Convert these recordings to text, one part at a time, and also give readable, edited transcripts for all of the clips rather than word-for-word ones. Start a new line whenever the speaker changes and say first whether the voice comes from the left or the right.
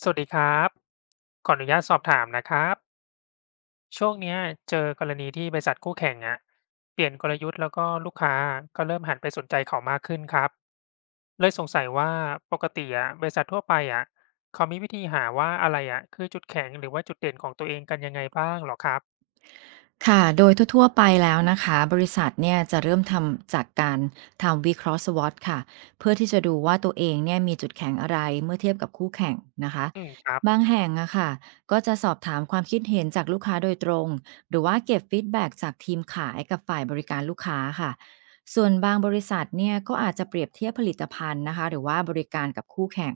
left: สวัสดีครับขออนุญาตสอบถามนะครับช่วงเนี้ยเจอกรณีที่บริษัทคู่แข่งอะเปลี่ยนกลยุทธ์แล้วก็ลูกค้าก็เริ่มหันไปสนใจเขามากขึ้นครับเลยสงสัยว่าปกติอะบริษัททั่วไปอะเขามีวิธีหาว่าอะไรอะคือจุดแข็งหรือว่าจุดเด่นของตัวเองกันยังไงบ้างเหรอครับ
right: ค่ะโดยทั่วๆไปแล้วนะคะ บริษัทเนี่ยจะเริ่มทำจากการทำวิเคราะห์ SWOT ค่ะเพื่อที่จะดูว่าตัวเองเนี่ยมีจุดแข็งอะไรเมื่อเทียบกับคู่แข่งนะคะ
left: อืมครับ
right: บางแห่งอะค่ะก็จะสอบถามความคิดเห็นจากลูกค้าโดยตรงหรือว่าเก็บฟีดแบ็กจากทีมขายกับฝ่ายบริการลูกค้าค่ะส่วนบางบริษัทเนี่ยก็อาจจะเปรียบเทียบผลิตภัณฑ์นะคะหรือว่าบริการกับคู่แข่ง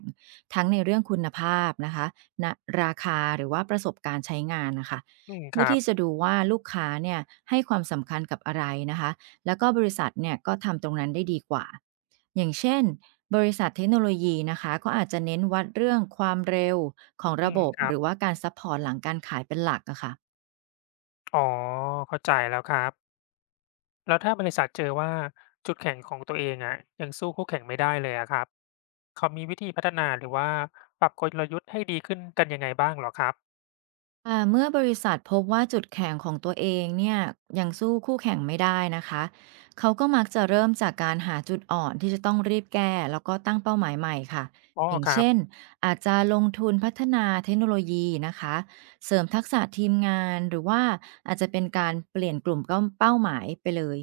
right: ทั้งในเรื่องคุณภาพนะคะณราคาหรือว่าประสบการณ์ใช้งานนะคะ
left: อืมค
right: เพื่อ
left: รับ
right: ที่จะดูว่าลูกค้าเนี่ยให้ความสำคัญกับอะไรนะคะ แล้วก็บริษัทเนี่ยก็ทำตรงนั้นได้ดีกว่า อย่างเช่นบริษัทเทคโนโลยีนะคะก็อาจจะเน้นวัดเรื่องความเร็วของ
left: อื
right: ระ
left: ม
right: บบ
left: ครั
right: ห
left: บ
right: รือว่าการซัพพอร์ตหลังการขายเป็นหลักอะค่ะ
left: อ๋อเข้าใจแล้วครับ แล้วถ้าบริษัทเจอว่าจุดแข็งของตัวเองอะยังสู้คู่แข่งไม่ได้เลยอะครับเขามีวิธีพัฒนาหรือว่าปรับกลยุทธ์ให้ดีขึ้นกันยังไงบ้างเหรอครับ
right: เมื่อบริษัทพบว่าจุดแข็งของตัวเองเนี่ยยังสู้คู่แข่งไม่ได้นะคะเขาก็มักจะเริ่มจากการหาจุดอ่อนที่จะต้องรีบแก้แล้วก็ตั้งเป้าหมายใหม่ค่ะ
left: อ๋อ
right: อย่าง
left: ครับ
right: เช่นอาจจะลงทุนพัฒนาเทคโนโลยีนะคะเสริมทักษะทีมงานหรือว่าอาจจะเป็นการเปลี่ยนกลุ่มเป้าหมายไปเลย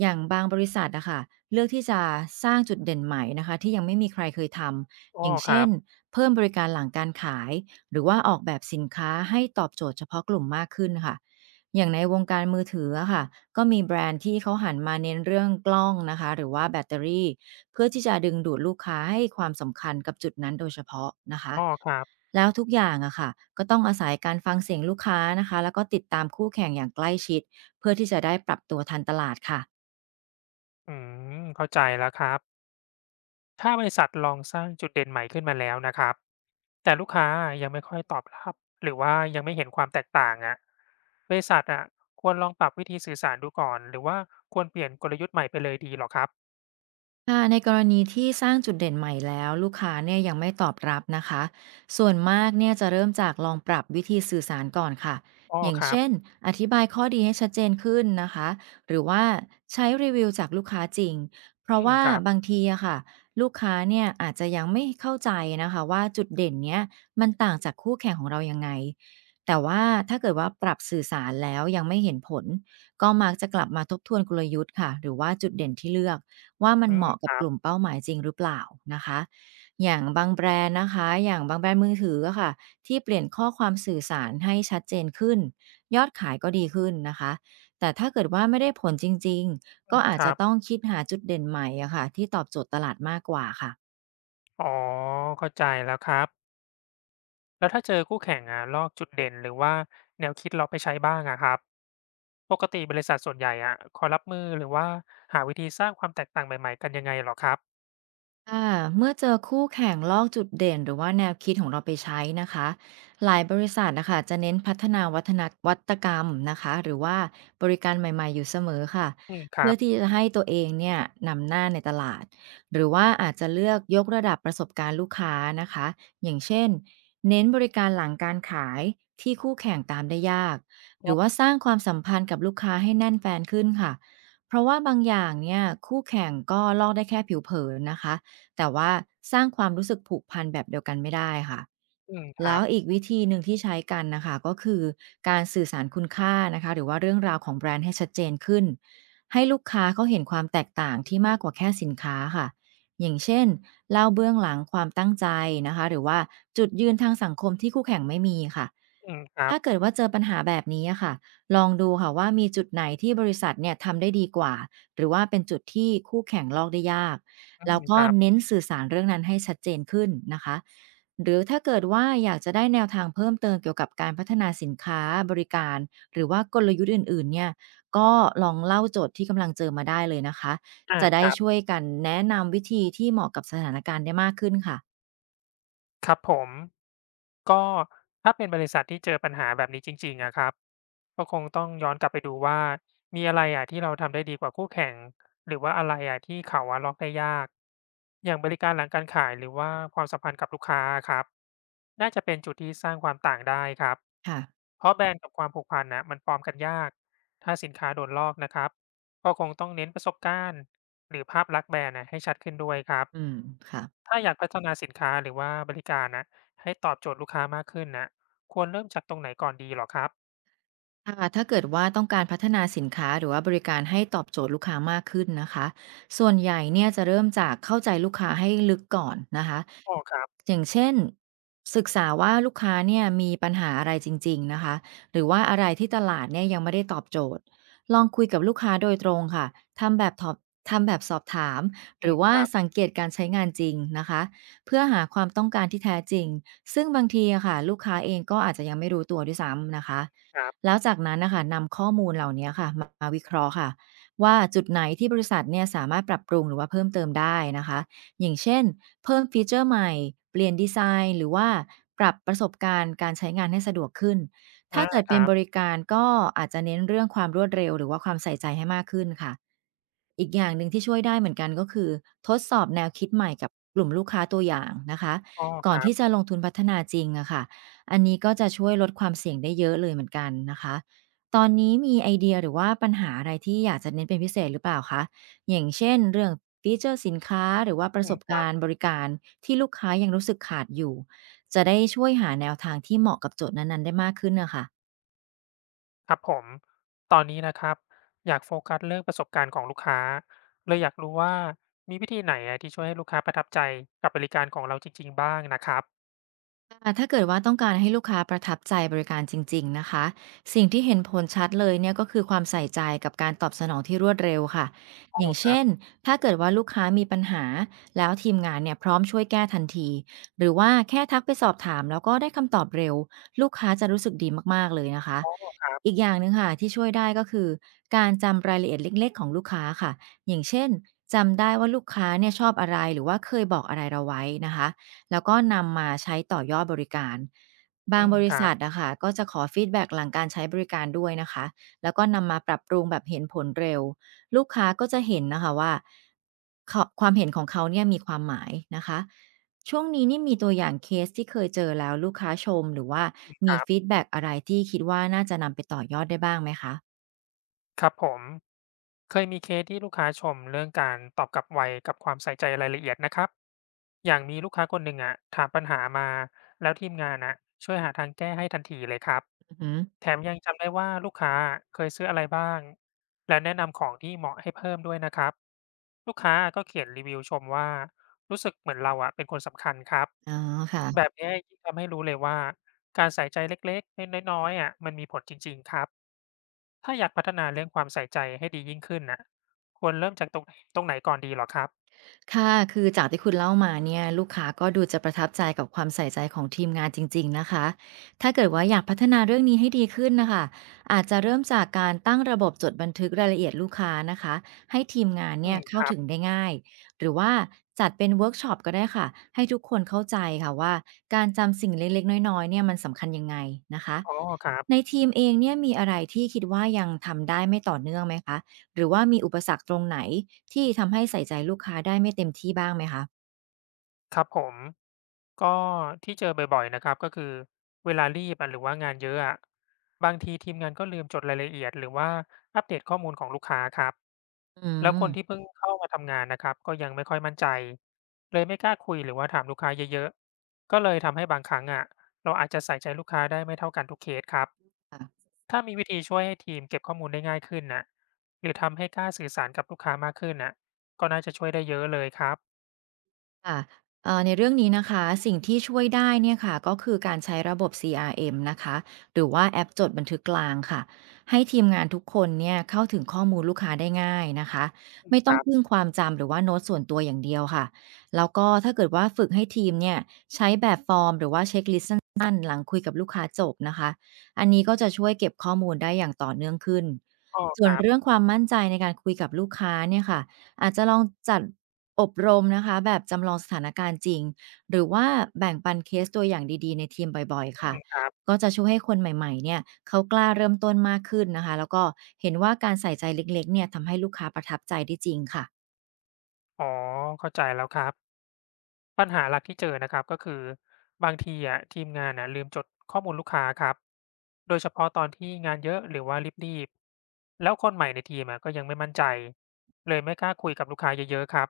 right: อย่างบางบริษัทนะคะเลือกที่จะสร้างจุดเด่นใหม่นะคะที่ยังไม่มีใครเคยทำ
left: อ๋
right: อ
left: อ
right: ย่าง
left: ค
right: เช่
left: รั
right: น
left: บ
right: เพิ่มบริการหลังการขาย หรือว่าออกแบบสินค้าให้ตอบโจทย์เฉพาะกลุ่มมากขึ้นค่ะอย่างในวงการมือถืออะค่ะก็มีแบรนด์ที่เขาหันมาเน้นเรื่องกล้องนะคะหรือว่าแบตเตอรี่เพื่อที่จะดึงดูดลูกค้าให้ความสำคัญกับจุดนั้นโดยเฉพาะนะคะ
left: อ๋อครับ
right: แล้วทุกอย่างอะค่ะก็ต้องอาศัยการฟังเสียงลูกค้านะคะแล้วก็ติดตามคู่แข่งอย่างใกล้ชิด เพื่อที่จะได้ปรับตัวทันตลาดค่ะ
left: อืมเข้าใจแล้วครับถ้าบริษัทลองสร้างจุดเด่นใหม่ขึ้นมาแล้วนะครับแต่ลูกค้ายังไม่ค่อยตอบรับหรือว่ายังไม่เห็นความแตกต่างอะบริษัทอะควรลองปรับวิธีสื่อสารดูก่อนหรือว่าควรเปลี่ยนกลยุทธ์ใหม่ไปเลยดีเหรอครับ
right: ค่ะในกรณีที่สร้างจุดเด่นใหม่แล้วลูกค้าเนี่ยยังไม่ตอบรับนะคะส่วนมากเนี่ยจะเริ่มจากลองปรับวิธีสื่อสารก่อนค่ะ
left: อ๋อ
right: อย่าง
left: ครับ
right: เช่นอธิบายข้อดีให้ชัดเจนขึ้นนะคะหรือว่าใช้รีวิวจากลูกค้าจริงเพ
left: อื
right: ราะ
left: ม
right: ว่า
left: ครับ
right: บางทีอะค่ะลูกค้าเนี่ยอาจจะยังไม่เข้าใจนะคะว่าจุดเด่นเนี้ยมันต่างจากคู่แข่งของเรายังไงแต่ว่าถ้าเกิดว่าปรับสื่อสารแล้วยังไม่เห็นผลก็มักจะกลับมาทบทวนกลยุทธ์ค่ะหรือว่าจุดเด่นที่เลือก ว่ามั
left: อื
right: นเห
left: ม
right: มาะ
left: ค
right: กับ
left: รั
right: ก
left: บ
right: ลุ่มเป้าหมายจริงหรือเปล่านะคะอย่างบางแบรนด์นะคะอย่างบางแบรนด์มือถืออะค่ะที่เปลี่ยนข้อความสื่อสารให้ชัดเจนขึ้นยอดขายก็ดีขึ้นนะคะ แต่ถ้าเกิดว่าไม่ได้ผลจริงๆ
left: อื
right: ก็
left: ม
right: อา
left: ค
right: จจะ
left: รับ
right: ต้องคิดหาจุดเด่นใหม่อะค่ะที่ตอบโจทย์ตลาดมากกว่าค่ะ
left: อ๋อเข้าใจแล้วครับแล้วถ้าเจอคู่แข่งอะลอกจุดเด่นหรือว่าแนวคิดเราไปใช้บ้างอะครับปกติบริษัทส่วนใหญ่อะคอยรับมือหรือว่าหาวิธีสร้างความแตกต่างใหม่ๆกันยังไงเหรอครับ
right: ค่ะเมื่อเจอคู่แข่งลอกจุดเด่นหรือว่าแนวคิดของเราไปใช้นะคะหลายบริษัทนะคะจะเน้นพัฒนาวัฒนวัตกรรมนะคะหรือว่าบริการใหม่ๆอยู่เสมอค่ะ
left: อืมครั
right: เพื่อ
left: บ
right: ที่จะให้ตัวเองเนี่ยนำหน้าในตลาดหรือว่าอาจจะเลือกยกระดับประสบการณ์ลูกค้านะคะอย่างเช่นเน้นบริการหลังการขายที่คู่แข่งตามได้ยากหรือว่าสร้างความสัมพันธ์กับลูกค้าให้แน่นแฟนขึ้นค่ะเพราะว่าบางอย่างเนี่ยคู่แข่งก็ลอกได้แค่ผิวเผินนะคะ แต่ว่าสร้างความรู้สึกผูกพันแบบเดียวกันไม่ได้ค่ะ
left: อืมค
right: แล้
left: รั
right: ว
left: บ
right: อีกวิธีหนึ่งที่ใช้กันนะคะก็คือการสื่อสารคุณค่านะคะหรือว่าเรื่องราวของแบรนด์ให้ชัดเจนขึ้นให้ลูกค้าเขาเห็นความแตกต่างที่มากกว่าแค่สินค้าค่ะอย่างเช่นเล่าเบื้องหลังความตั้งใจนะคะหรือว่าจุดยืนทางสังคมที่คู่แข่งไม่มีค่ะ
left: อืมครับ
right: ถ้าเกิดว่าเจอปัญหาแบบนี้อะค่ะลองดูค่ะว่ามีจุดไหนที่บริษัทเนี่ยทำได้ดีกว่าหรือว่าเป็นจุดที่คู่แข่งลอกได้ยาก
left: อื
right: แล้
left: ม
right: ว
left: ค
right: ก็
left: รับ
right: เน้นสื่อสารเรื่องนั้นให้ชัดเจนขึ้นนะคะ หรือถ้าเกิดว่าอยากจะได้แนวทางเพิ่มเติมเกี่ยวกับการพัฒนาสินค้าบริการหรือว่ากลยุทธ์อื่นๆเนี่ยก็ลองเล่าโจทย์ที่กำลังเจอมาได้เลยนะคะ
left: อา
right: จะ
left: ค
right: ได้
left: รับ
right: ช่วยกันแนะนำวิธีที่เหมาะกับสถานการณ์ได้มากขึ้นค่ะ
left: ครับผมก็ถ้าเป็นบริษัทที่เจอปัญหาแบบนี้จริงๆอะครับก็คงต้องย้อนกลับไปดูว่ามีอะไรอะที่เราทำได้ดีกว่าคู่แข่งหรือว่าอะไรอะที่เขาอะล็อกได้ยากอย่างบริการหลังการขายหรือว่าความสัมพันธ์กับลูกค้าครับน่าจะเป็นจุดที่สร้างความต่างได้ครับ
right: ค่ะ
left: เพราะแบรนด์กับความผูกพันนะมันปลอมกันยากถ้าสินค้าโดนลอกนะครับก็คงต้องเน้นประสบการณ์หรือภาพลักษณ์แบรนด์นะให้ชัดขึ้นด้วยครับ
right: อืมค่ะ
left: ถ้าอยากพัฒนาสินค้าหรือว่าบริการนะให้ตอบโจทย์ลูกค้ามากขึ้นนะควรเริ่มจากตรงไหนก่อนดีเหรอครับ
right: ค่ะถ้าเกิดว่าต้องการพัฒนาสินค้าหรือว่าบริการให้ตอบโจทย์ลูกค้ามากขึ้นนะคะส่วนใหญ่เนี่ยจะเริ่มจากเข้าใจลูกค้าให้ลึกก่อนนะคะ
left: อ๋อครับ
right: อย่างเช่นศึกษาว่าลูกค้าเนี่ยมีปัญหาอะไรจริงๆนะคะหรือว่าอะไรที่ตลาดเนี่ยยังไม่ได้ตอบโจทย์ลองคุยกับลูกค้าโดยตรงค่ะทำแบบทอบทำแบบสอบถามห
left: อื
right: รื
left: ม
right: อ
left: ค
right: ว่า
left: รับ
right: สังเกตการใช้งานจริงนะคะเพื่อหาความต้องการที่แท้จริงซึ่งบางทีอะค่ะลูกค้าเองก็อาจจะยังไม่รู้ตัวด้วยซ้ำนะคะ
left: ครับ
right: แล้วจากนั้นนะคะนำข้อมูลเหล่านี้ค่ะมาวิเคราะห์ค่ะว่าจุดไหนที่บริษัทเนี่ยสามารถปรับปรุงหรือว่าเพิ่มเติมได้นะคะอย่างเช่นเพิ่มฟีเจอร์ใหม่เปลี่ยนดีไซน์หรือว่าปรับประสบการณ์การใช้งานให้สะดวกขึ้นถ้า
left: อา
right: เกิด
left: ค
right: เป็น
left: รับ
right: บริการก็อาจจะเน้นเรื่องความรวดเร็วหรือว่าความใส่ใจให้มากขึ้นค่ะอีกอย่างหนึ่งที่ช่วยได้เหมือนกันก็คือทดสอบแนวคิดใหม่กับกลุ่มลูกค้าตัวอย่างนะคะ
left: อ๋อ
right: ก่
left: ค
right: อน
left: รับ
right: ที่จะลงทุนพัฒนาจริงอะค่ะ อันนี้ก็จะช่วยลดความเสี่ยงได้เยอะเลยเหมือนกันนะคะ ตอนนี้มีไอเดียหรือว่าปัญหาอะไรที่อยากจะเน้นเป็นพิเศษหรือเปล่าคะอย่างเช่นเรื่องฟีเจอร์สินค้าหรือว่าประส
left: อื
right: บ
left: ม
right: การณ์บริการที่ลูกค้ายังรู้สึกขาดอยู่ จะได้ช่วยหาแนวทางที่เหมาะกับโจทย์นั้นๆได้มากขึ้นนะคะ
left: ครับผมตอนนี้นะครับอยากโฟกัสเรื่องประสบการณ์ของลูกค้าเลยอยากรู้ว่ามีวิธีไหนอะที่ช่วยให้ลูกค้าประทับใจกับบริการของเราจริงๆบ้างนะครับ
right: อ่ะถ้าเกิดว่าต้องการให้ลูกค้าประทับใจบริการจริงๆนะคะสิ่งที่เห็นผลชัดเลยเนี่ยก็คือความใส่ใจกับการตอบสนองที่รวดเร็วค่ะ
left: อ๋อ
right: อย่าง
left: ครั
right: เช่
left: บ
right: นถ้าเกิดว่าลูกค้ามีปัญหาแล้วทีมงานเนี่ยพร้อมช่วยแก้ทันทีหรือว่าแค่ทักไปสอบถามแล้วก็ได้คำตอบเร็วลูกค้าจะรู้สึกดีมากๆ เลยนะคะ
left: อ๋อ
right: อีกอย่างหนึ่งค่ะที่ช่วยได้ก็คือการจำรายละเอียดเล็กๆของลูกค้าค่ะอย่างเช่นจำได้ว่าลูกค้าเนี่ยชอบอะไรหรือว่าเคยบอกอะไรเราไว้นะคะแล้วก็นำมาใช้ต่อยอดบริการบา
left: อื
right: ง
left: ม
right: บ
left: ค
right: ริ
left: รั
right: ษั
left: บ
right: ทนะคะก็จะขอฟีดแบ็กหลังการใช้บริการด้วยนะคะแล้วก็นำมาปรับปรุงแบบเห็นผลเร็วลูกค้าก็จะเห็นนะคะว่าเขาความเห็นของเขาเนี่ยมีความหมายนะคะ ช่วงนี้นี่มีตัวอย่างเคสที่เคยเจอแล้วลูกค้าชมหรือว่า
left: ค
right: มี
left: รั
right: ฟี
left: บ
right: ดแบ็กอะไรที่คิดว่าน่าจะนำไปต่อยอดได้บ้างไหมคะ
left: ครับผมเคยมีเคสที่ลูกค้าชมเรื่องการตอบกลับไวกับความใส่ใจรายละเอียดนะครับอย่างมีลูกค้าคนหนึ่งอ่ะถามปัญหามาแล้วทีมงานอ่ะช่วยหาทางแก้ให้ทันทีเลยครับ
right: อือฮึ
left: แถมยังจำได้ว่าลูกค้าเคยซื้ออะไรบ้างและแนะนำของที่เหมาะให้เพิ่มด้วยนะครับลูกค้าก็เขียนรีวิวชมว่ารู้สึกเหมือนเราอ่ะเป็นคนสำคัญครับ
right: อ๋อ
left: แบ
right: ค่ะ
left: บนี้ยิ่งทำให้รู้เลยว่าการใส่ใจเล็กๆน้อยๆอ่ะมันมีผลจริงๆครับ ถ้าอยากพัฒนาเรื่องความใส่ใจให้ดียิ่งขึ้นน่ะควรเริ่มจากตรงไหนก่อนดีเหรอครับ
right: ค่ะคือจากที่คุณเล่ามาเนี่ยลูกค้าก็ดูจะประทับใจกับความใส่ใจของทีมงานจริงๆนะคะถ้าเกิดว่าอยากพัฒนาเรื่องนี้ให้ดีขึ้นนะคะอาจจะเริ่มจากการตั้งระบบจดบันทึกรายละเอียดลูกค้านะคะให้ทีมงาน
left: อื
right: เนี่ย
left: มค
right: เข้า
left: รับ
right: ถึงได้ง่ายหรือว่าจัดเป็นเวิร์กช็อปก็ได้ค่ะให้ทุกคนเข้าใจค่ะว่าการจำสิ่งเล็กๆน้อยๆเนี่ยมันสำคัญยังไงนะคะ
left: อ๋อครั
right: ใน
left: บ
right: ทีมเองเนี่ยมีอะไรที่คิดว่ายังทำได้ไม่ต่อเนื่องไหมคะหรือว่ามีอุปสรรคตรงไหนที่ทำให้ใส่ใจลูกค้าได้ไม่เต็มที่บ้างไหมคะ
left: ครับผมก็ที่เจอบ่อยๆนะครับก็คือเวลารีบอะหรือว่างานเยอะอะบางทีทีมงานก็ลืมจดรายละเอียดหรือว่าอัปเดตข้อมูลของลูกค้าครับ
right: อื
left: แล้วคนที่
right: ม
left: เพิ่งเข้ามาทำงานนะครับก็ยังไม่ค่อยมั่นใจเลยไม่กล้าคุยหรือว่าถามลูกค้าเยอะๆก็เลยทำให้บางครั้งอะเราอาจจะใส่ใจลูกค้าได้ไม่เท่ากันทุกเคสครับ
right: ค่ะ
left: ถ้ามีวิธีช่วยให้ทีมเก็บข้อมูลได้ง่ายขึ้นน่ะหรือทำให้กล้าสื่อสารกับลูกค้ามากขึ้นน่ะก็น่าจะช่วยได้เยอะเลยครับ
right: ค่ะในเรื่องนี้นะคะสิ่งที่ช่วยได้เนี่ยค่ะก็คือการใช้ระบบ CRM นะคะหรือว่าแอปจดบันทึกกลางค่ะให้ทีมงานทุกคนเนี่ยเข้าถึงข้อมูลลูกค้าได้ง่ายนะคะไม่
left: ค
right: ต้อง
left: รั
right: พึ่ง
left: บ
right: ความจำหรือว่าโน้ตส่วนตัวอย่างเดียวค่ะแล้วก็ถ้าเกิดว่าฝึกให้ทีมเนี่ยใช้แบบฟอร์มหรือว่าเช็คลิสต์สั้นๆหลังคุยกับลูกค้าจบนะคะอันนี้ก็จะช่วยเก็บข้อมูลได้อย่างต่อเนื่องขึ้น
left: อ้อ
right: ส่
left: ค
right: วน
left: รับ
right: เรื่องความมั่นใจในการคุยกับลูกค้าเนี่ยค่ะ อาจจะลองจัดอบรมนะคะแบบจำลองสถานการณ์จริงหรือว่าแบ่งปันเคสตัวอย่างดีๆในทีมบ่อยๆ
left: อื
right: ค่ะ
left: ม
right: ก็จะช่วยให้คนใหม่ๆเนี่ยเขากล้าเริ่มต้นมากขึ้นนะคะแล้วก็เห็นว่าการใส่ใจเล็กๆเนี่ยทำให้ลูกค้าประทับใจได้จริงค่ะ
left: อ๋อเข้าใจแล้วครับปัญหาหลักที่เจอนะครับก็คือบางทีอะทีมงานน่ะลืมจดข้อมูลลูกค้าครับโดยเฉพาะตอนที่งานเยอะหรือว่ารีบๆแล้วคนใหม่ในทีมอะก็ยังไม่มั่นใจเลยไม่กล้าคุยกับลูกค้าเยอะๆครับ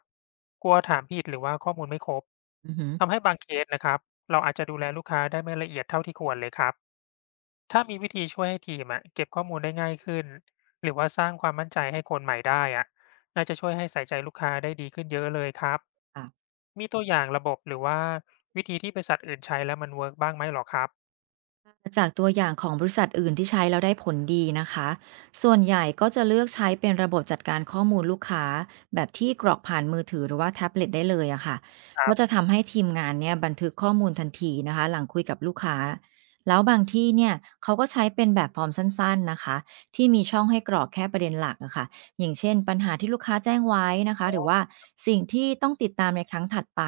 left: กลัวถามผิดหรือว่าข้อมูลไม่ครบ
right: อือฮึ
left: ทำให้บางเคสนะครับเราอาจจะดูแลลูกค้าได้ไม่ละเอียดเท่าที่ควรเลยครับ ถ้ามีวิธีช่วยให้ทีมอะเก็บข้อมูลได้ง่ายขึ้นหรือว่าสร้างความมั่นใจให้คนใหม่ได้อะน่าจะช่วยให้ใส่ใจลูกค้าได้ดีขึ้นเยอะเลยครับ
right: ค่ะ
left: มีตัวอย่างระบบหรือว่าวิธีที่บริษัทอื่นใช้แล้วมันเวิร์กบ้างไหมหรอครับ
right: จากตัวอย่างของบริษัทอื่นที่ใช้แล้วได้ผลดีนะคะ ส่วนใหญ่ก็จะเลือกใช้เป็นระบบจัดการข้อมูลลูกค้าแบบที่กรอกผ่านมือถือหรือว่าแท็บเล็ตได้เลยอะค่ะ
left: ครั
right: ก็จะ
left: บ
right: ทำให้ทีมงานเนี่ยบันทึกข้อมูลทันทีนะคะหลังคุยกับลูกค้า แล้วบางที่เนี่ยเขาก็ใช้เป็นแบบฟอร์มสั้นๆนะคะที่มีช่องให้กรอกแค่ประเด็นหลักอะค่ะอย่างเช่นปัญหาที่ลูกค้าแจ้งไว้นะคะ
left: อ๋อ
right: หรือว่าสิ่งที่ต้องติดตามในครั้งถัดไป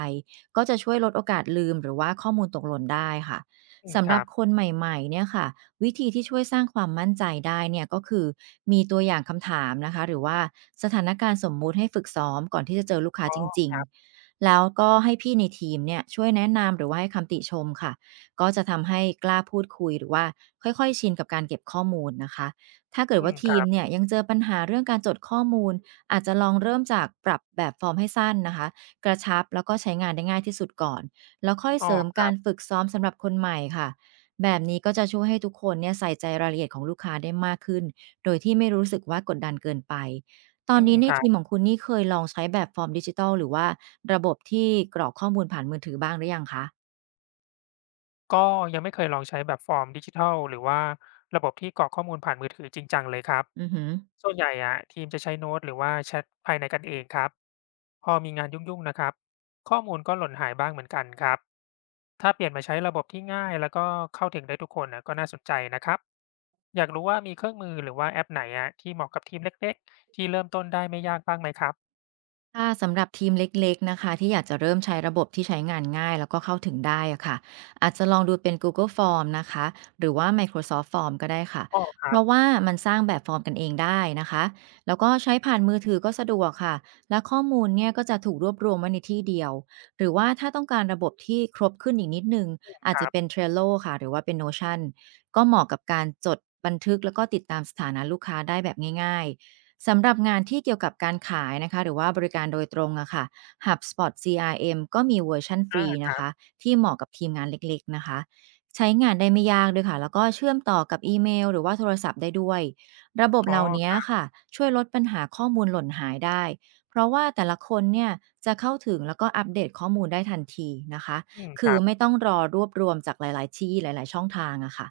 right: ก็จะช่วยลดโอกาสลืมหรือว่าข้อมูลตกหล่นได้ค่ะ
left: อืม
right: สำ
left: ค
right: หรั
left: รั
right: บ
left: บ
right: คนใหม่ๆเนี่ยค่ะวิธีที่ช่วยสร้างความมั่นใจได้เนี่ยก็คือมีตัวอย่างคำถามนะคะหรือว่าสถานการณ์สมมุติให้ฝึกซ้อมก่อนที่จะเจอลูกค้า
left: อ๋
right: จริ
left: อ
right: งๆแล้วก็ให้พี่ในทีมเนี่ยช่วยแนะนำหรือว่าให้คำติชมค่ะก็จะทำให้กล้าพูดคุยหรือว่าค่อยๆชินกับการเก็บข้อมูลนะคะถ้าเกิด
left: อื
right: ว่า
left: มค
right: ที
left: รั
right: ม
left: บ
right: เนี่ยยังเจอปัญหาเรื่องการจดข้อมูลอาจจะลองเริ่มจากปรับแบบฟอร์มให้สั้นนะคะกระชับแล้วก็ใช้งานได้ง่ายที่สุดก่อน แล้วค่อย
left: อ๋
right: เสริม
left: อ
right: การฝึกซ้อมสำหรับคนใหม่ค่ะแบบนี้ก็จะช่วยให้ทุกคนเนี่ยใส่ใจรายละเอียดของลูกค้าได้มากขึ้นโดยที่ไม่รู้สึกว่ากดดันเกินไปตอ
left: อื
right: น
left: ม
right: นี้ใน
left: ครั
right: ทีม
left: บ
right: ของคุณนี่เคยลองใช้แบบฟอร์มดิจิทัลหรือว่าระบบที่กรอกข้อมูลผ่านมือถือบ้างหรือยังคะ
left: ก็ยังไม่เคยลองใช้แบบฟอร์มดิจิทัลหรือว่าระบบที่กรอกข้อมูลผ่านมือถือจริงจังเลยครับ
right: อือหือ
left: ส่วนใหญ่อะทีมจะใช้โน้ตหรือว่าแชทภายในกันเองครับพอมีงานยุ่งๆนะครับข้อมูลก็หล่นหายบ้างเหมือนกันครับถ้าเปลี่ยนมาใช้ระบบที่ง่ายแล้วก็เข้าถึงได้ทุกคนนะก็น่าสนใจนะครับอยากรู้ว่ามีเครื่องมือหรือว่าแอปไหนอะที่เหมาะกับทีมเล็กๆที่เริ่มต้นได้ไม่ยากบ้างไหมครับ
right: ค่ะสำหรับทีมเล็กๆนะคะที่อยากจะเริ่มใช้ระบบที่ใช้งานง่ายแล้วก็เข้าถึงได้อะค่ะอาจจะลองดูเป็น Google Form นะคะหรือว่า Microsoft Form ก็ได้ค่ะ
left: อ๋อ
right: เพราะว่ามันสร้างแบบฟอร์มกันเองได้นะคะแล้วก็ใช้ผ่านมือถือก็สะดวกค่ะและข้อมูลเนี่ยก็จะถูกรวบรวมไว้ในที่เดียวหรือว่าถ้าต้องการระบบที่ครบขึ้นอีกนิดนึงอาจ
left: ค
right: จะ
left: รั
right: เป็น
left: บ
right: Trello ค่ะหรือว่าเป็น Notion ก็เหมาะกับการจดบันทึกแล้วก็ติดตามสถานะลูกค้าได้แบบง่ายๆ สำหรับงานที่เกี่ยวกับการขายนะคะหรือว่าบริการโดยตรงอะค่ะ HubSpot CRM ก็มีเวอร์ชันฟ
left: อ่
right: รี
left: า
right: นะคะที่เหมาะกับทีมงานเล็กๆนะคะใช้งานได้ไม่ยากด้วยค่ะแล้วก็เชื่อมต่อกับอีเมลหรือว่าโทรศัพท์ได้ด้วยระบบ
left: อ๋อ
right: เหล่า
left: ค
right: นี้
left: รับ
right: ค่ะช่วยลดปัญหาข้อมูลหล่นหายได้เพราะว่าแต่ละคนเนี่ยจะเข้าถึงแล้วก็อัปเดตข้อมูลได้ทันทีนะคะ
left: อืมค
right: คือ
left: รั
right: ไม่
left: บ
right: ต้องรอรวบรวมจากหลายๆที่หลายๆช่องทางอะค่ะ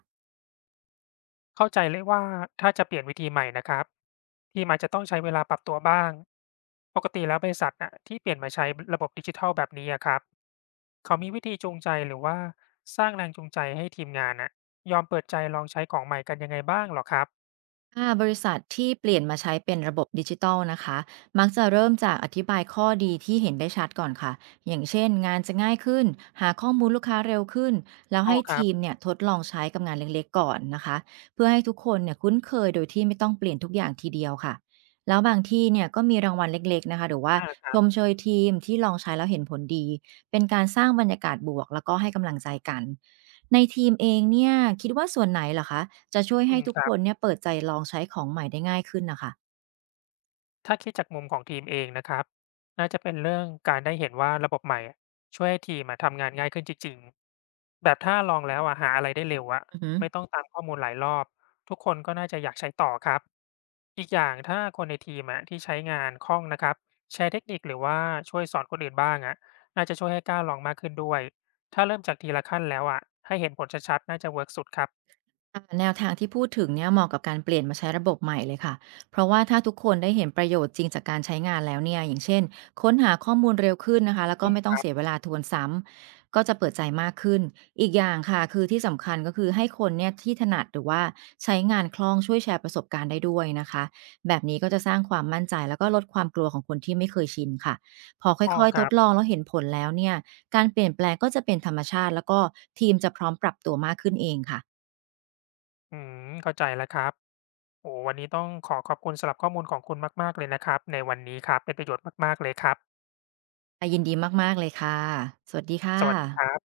left: เข้าใจเลยว่าถ้าจะเปลี่ยนวิธีใหม่นะครับทีมอาจจะต้องใช้เวลาปรับตัวบ้างปกติแล้วบริษัทน่ะที่เปลี่ยนมาใช้ระบบดิจิทัลแบบนี้อะครับเขามีวิธีจูงใจหรือว่าสร้างแรงจูงใจให้ทีมงานน่ะยอมเปิดใจลองใช้ของใหม่กันยังไงบ้างเหรอครับ
right: ค่าบริษัทที่เปลี่ยนมาใช้เป็นระบบดิจิตอลนะคะมักจะเริ่มจากอธิบายข้อดีที่เห็นได้ชัดก่อนค่ะอย่างเช่นงานจะง่ายขึ้นหาข้อมูลลูกค้าเร็วขึ้นแล้ว
left: อ๋อ
right: ให้
left: ครับ
right: ทีมเนี่ยทดลองใช้กับงานเล็กๆก่อนนะคะเพื่อให้ทุกคนเนี่ยคุ้นเคยโดยที่ไม่ต้องเปลี่ยนทุกอย่างทีเดียวค่ะแล้วบางที่เนี่ยก็มีรางวัลเล็กๆนะคะหรือว่า
left: อา
right: ชมเชยทีมที่ลองใช้แล้วเห็นผลดีเป็นการสร้างบรรยากาศบวกแล้วก็ให้กำลังใจกัน ในทีมเองเนี่ยคิดว่าส่วนไหนเหรอคะจะช่วย
left: อื
right: ให้
left: ม
right: ทุก
left: ค
right: ค
left: รั
right: น
left: บ
right: เนี่ยเปิดใจลองใช้ของใหม่ได้ง่ายขึ้นน่ะค่ะ
left: ถ้าคิดจากมุมของทีมเองนะครับน่าจะเป็นเรื่องการได้เห็นว่าระบบใหม่อะช่วยให้ทีมอะทำงานง่ายขึ้นจริงๆแบบถ้าลองแล้วอะหาอะไรได้เร็วอะ
right: อือฮึ
left: ไม่ต้องตามข้อมูลหลายรอบทุกคนก็น่าจะอยากใช้ต่อครับอีกอย่างถ้าคนในทีมอะที่ใช้งานคล่องนะครับแชร์เทคนิคหรือว่าช่วยสอนคนอื่นบ้างอะน่าจะช่วยให้กล้าลองมากขึ้นด้วย ถ้าเริ่มจากทีละขั้นแล้วอะให้เห็นผลชัดๆน่าจะเวิร์กสุดครับ
right: ค่ะแนวทางที่พูดถึงเนี่ยเหมาะกับการเปลี่ยนมาใช้ระบบใหม่เลยค่ะ เพราะว่าถ้าทุกคนได้เห็นประโยชน์จริงจากการใช้งานแล้วเนี่ยอย่างเช่นค้นหาข้อมูลเร็วขึ้นนะคะแล้วก็
left: อ
right: ไม่ต้
left: ม
right: องเสียเวลาทวนซ้ำก็จะเปิดใจมากขึ้นอีกอย่างค่ะคือที่สำคัญก็คือให้คนเนี่ยที่ถนัดหรือว่าใช้งานคล่องช่วยแชร์ประสบการณ์ได้ด้วยนะคะแบบนี้ก็จะสร้างความมั่นใจแล้วก็ลดความกลัวของคนที่ไม่เคยชินค่ะพอค่
left: อ๋อ
right: อย
left: ค
right: ๆท
left: รั
right: ดล
left: บ
right: องแล้วเห็นผลแล้วเนี่ยการเปลี่ยนแปลงก็จะเป็นธรรมชาติแล้วก็ทีมจะพร้อมปรับตัวมากขึ้นเองค่ะ
left: อืมเข้าใจแล้วครับโอ้วันนี้ต้องขอขอบคุณสำหรับข้อมูลของคุณมากๆเลยนะครับในวันนี้ครับเป็นประโยชน์มากๆเลยครับ
right: ยินดีมากๆเลยค่ะ สวัสดีค่ะ
left: สวัสดีครับ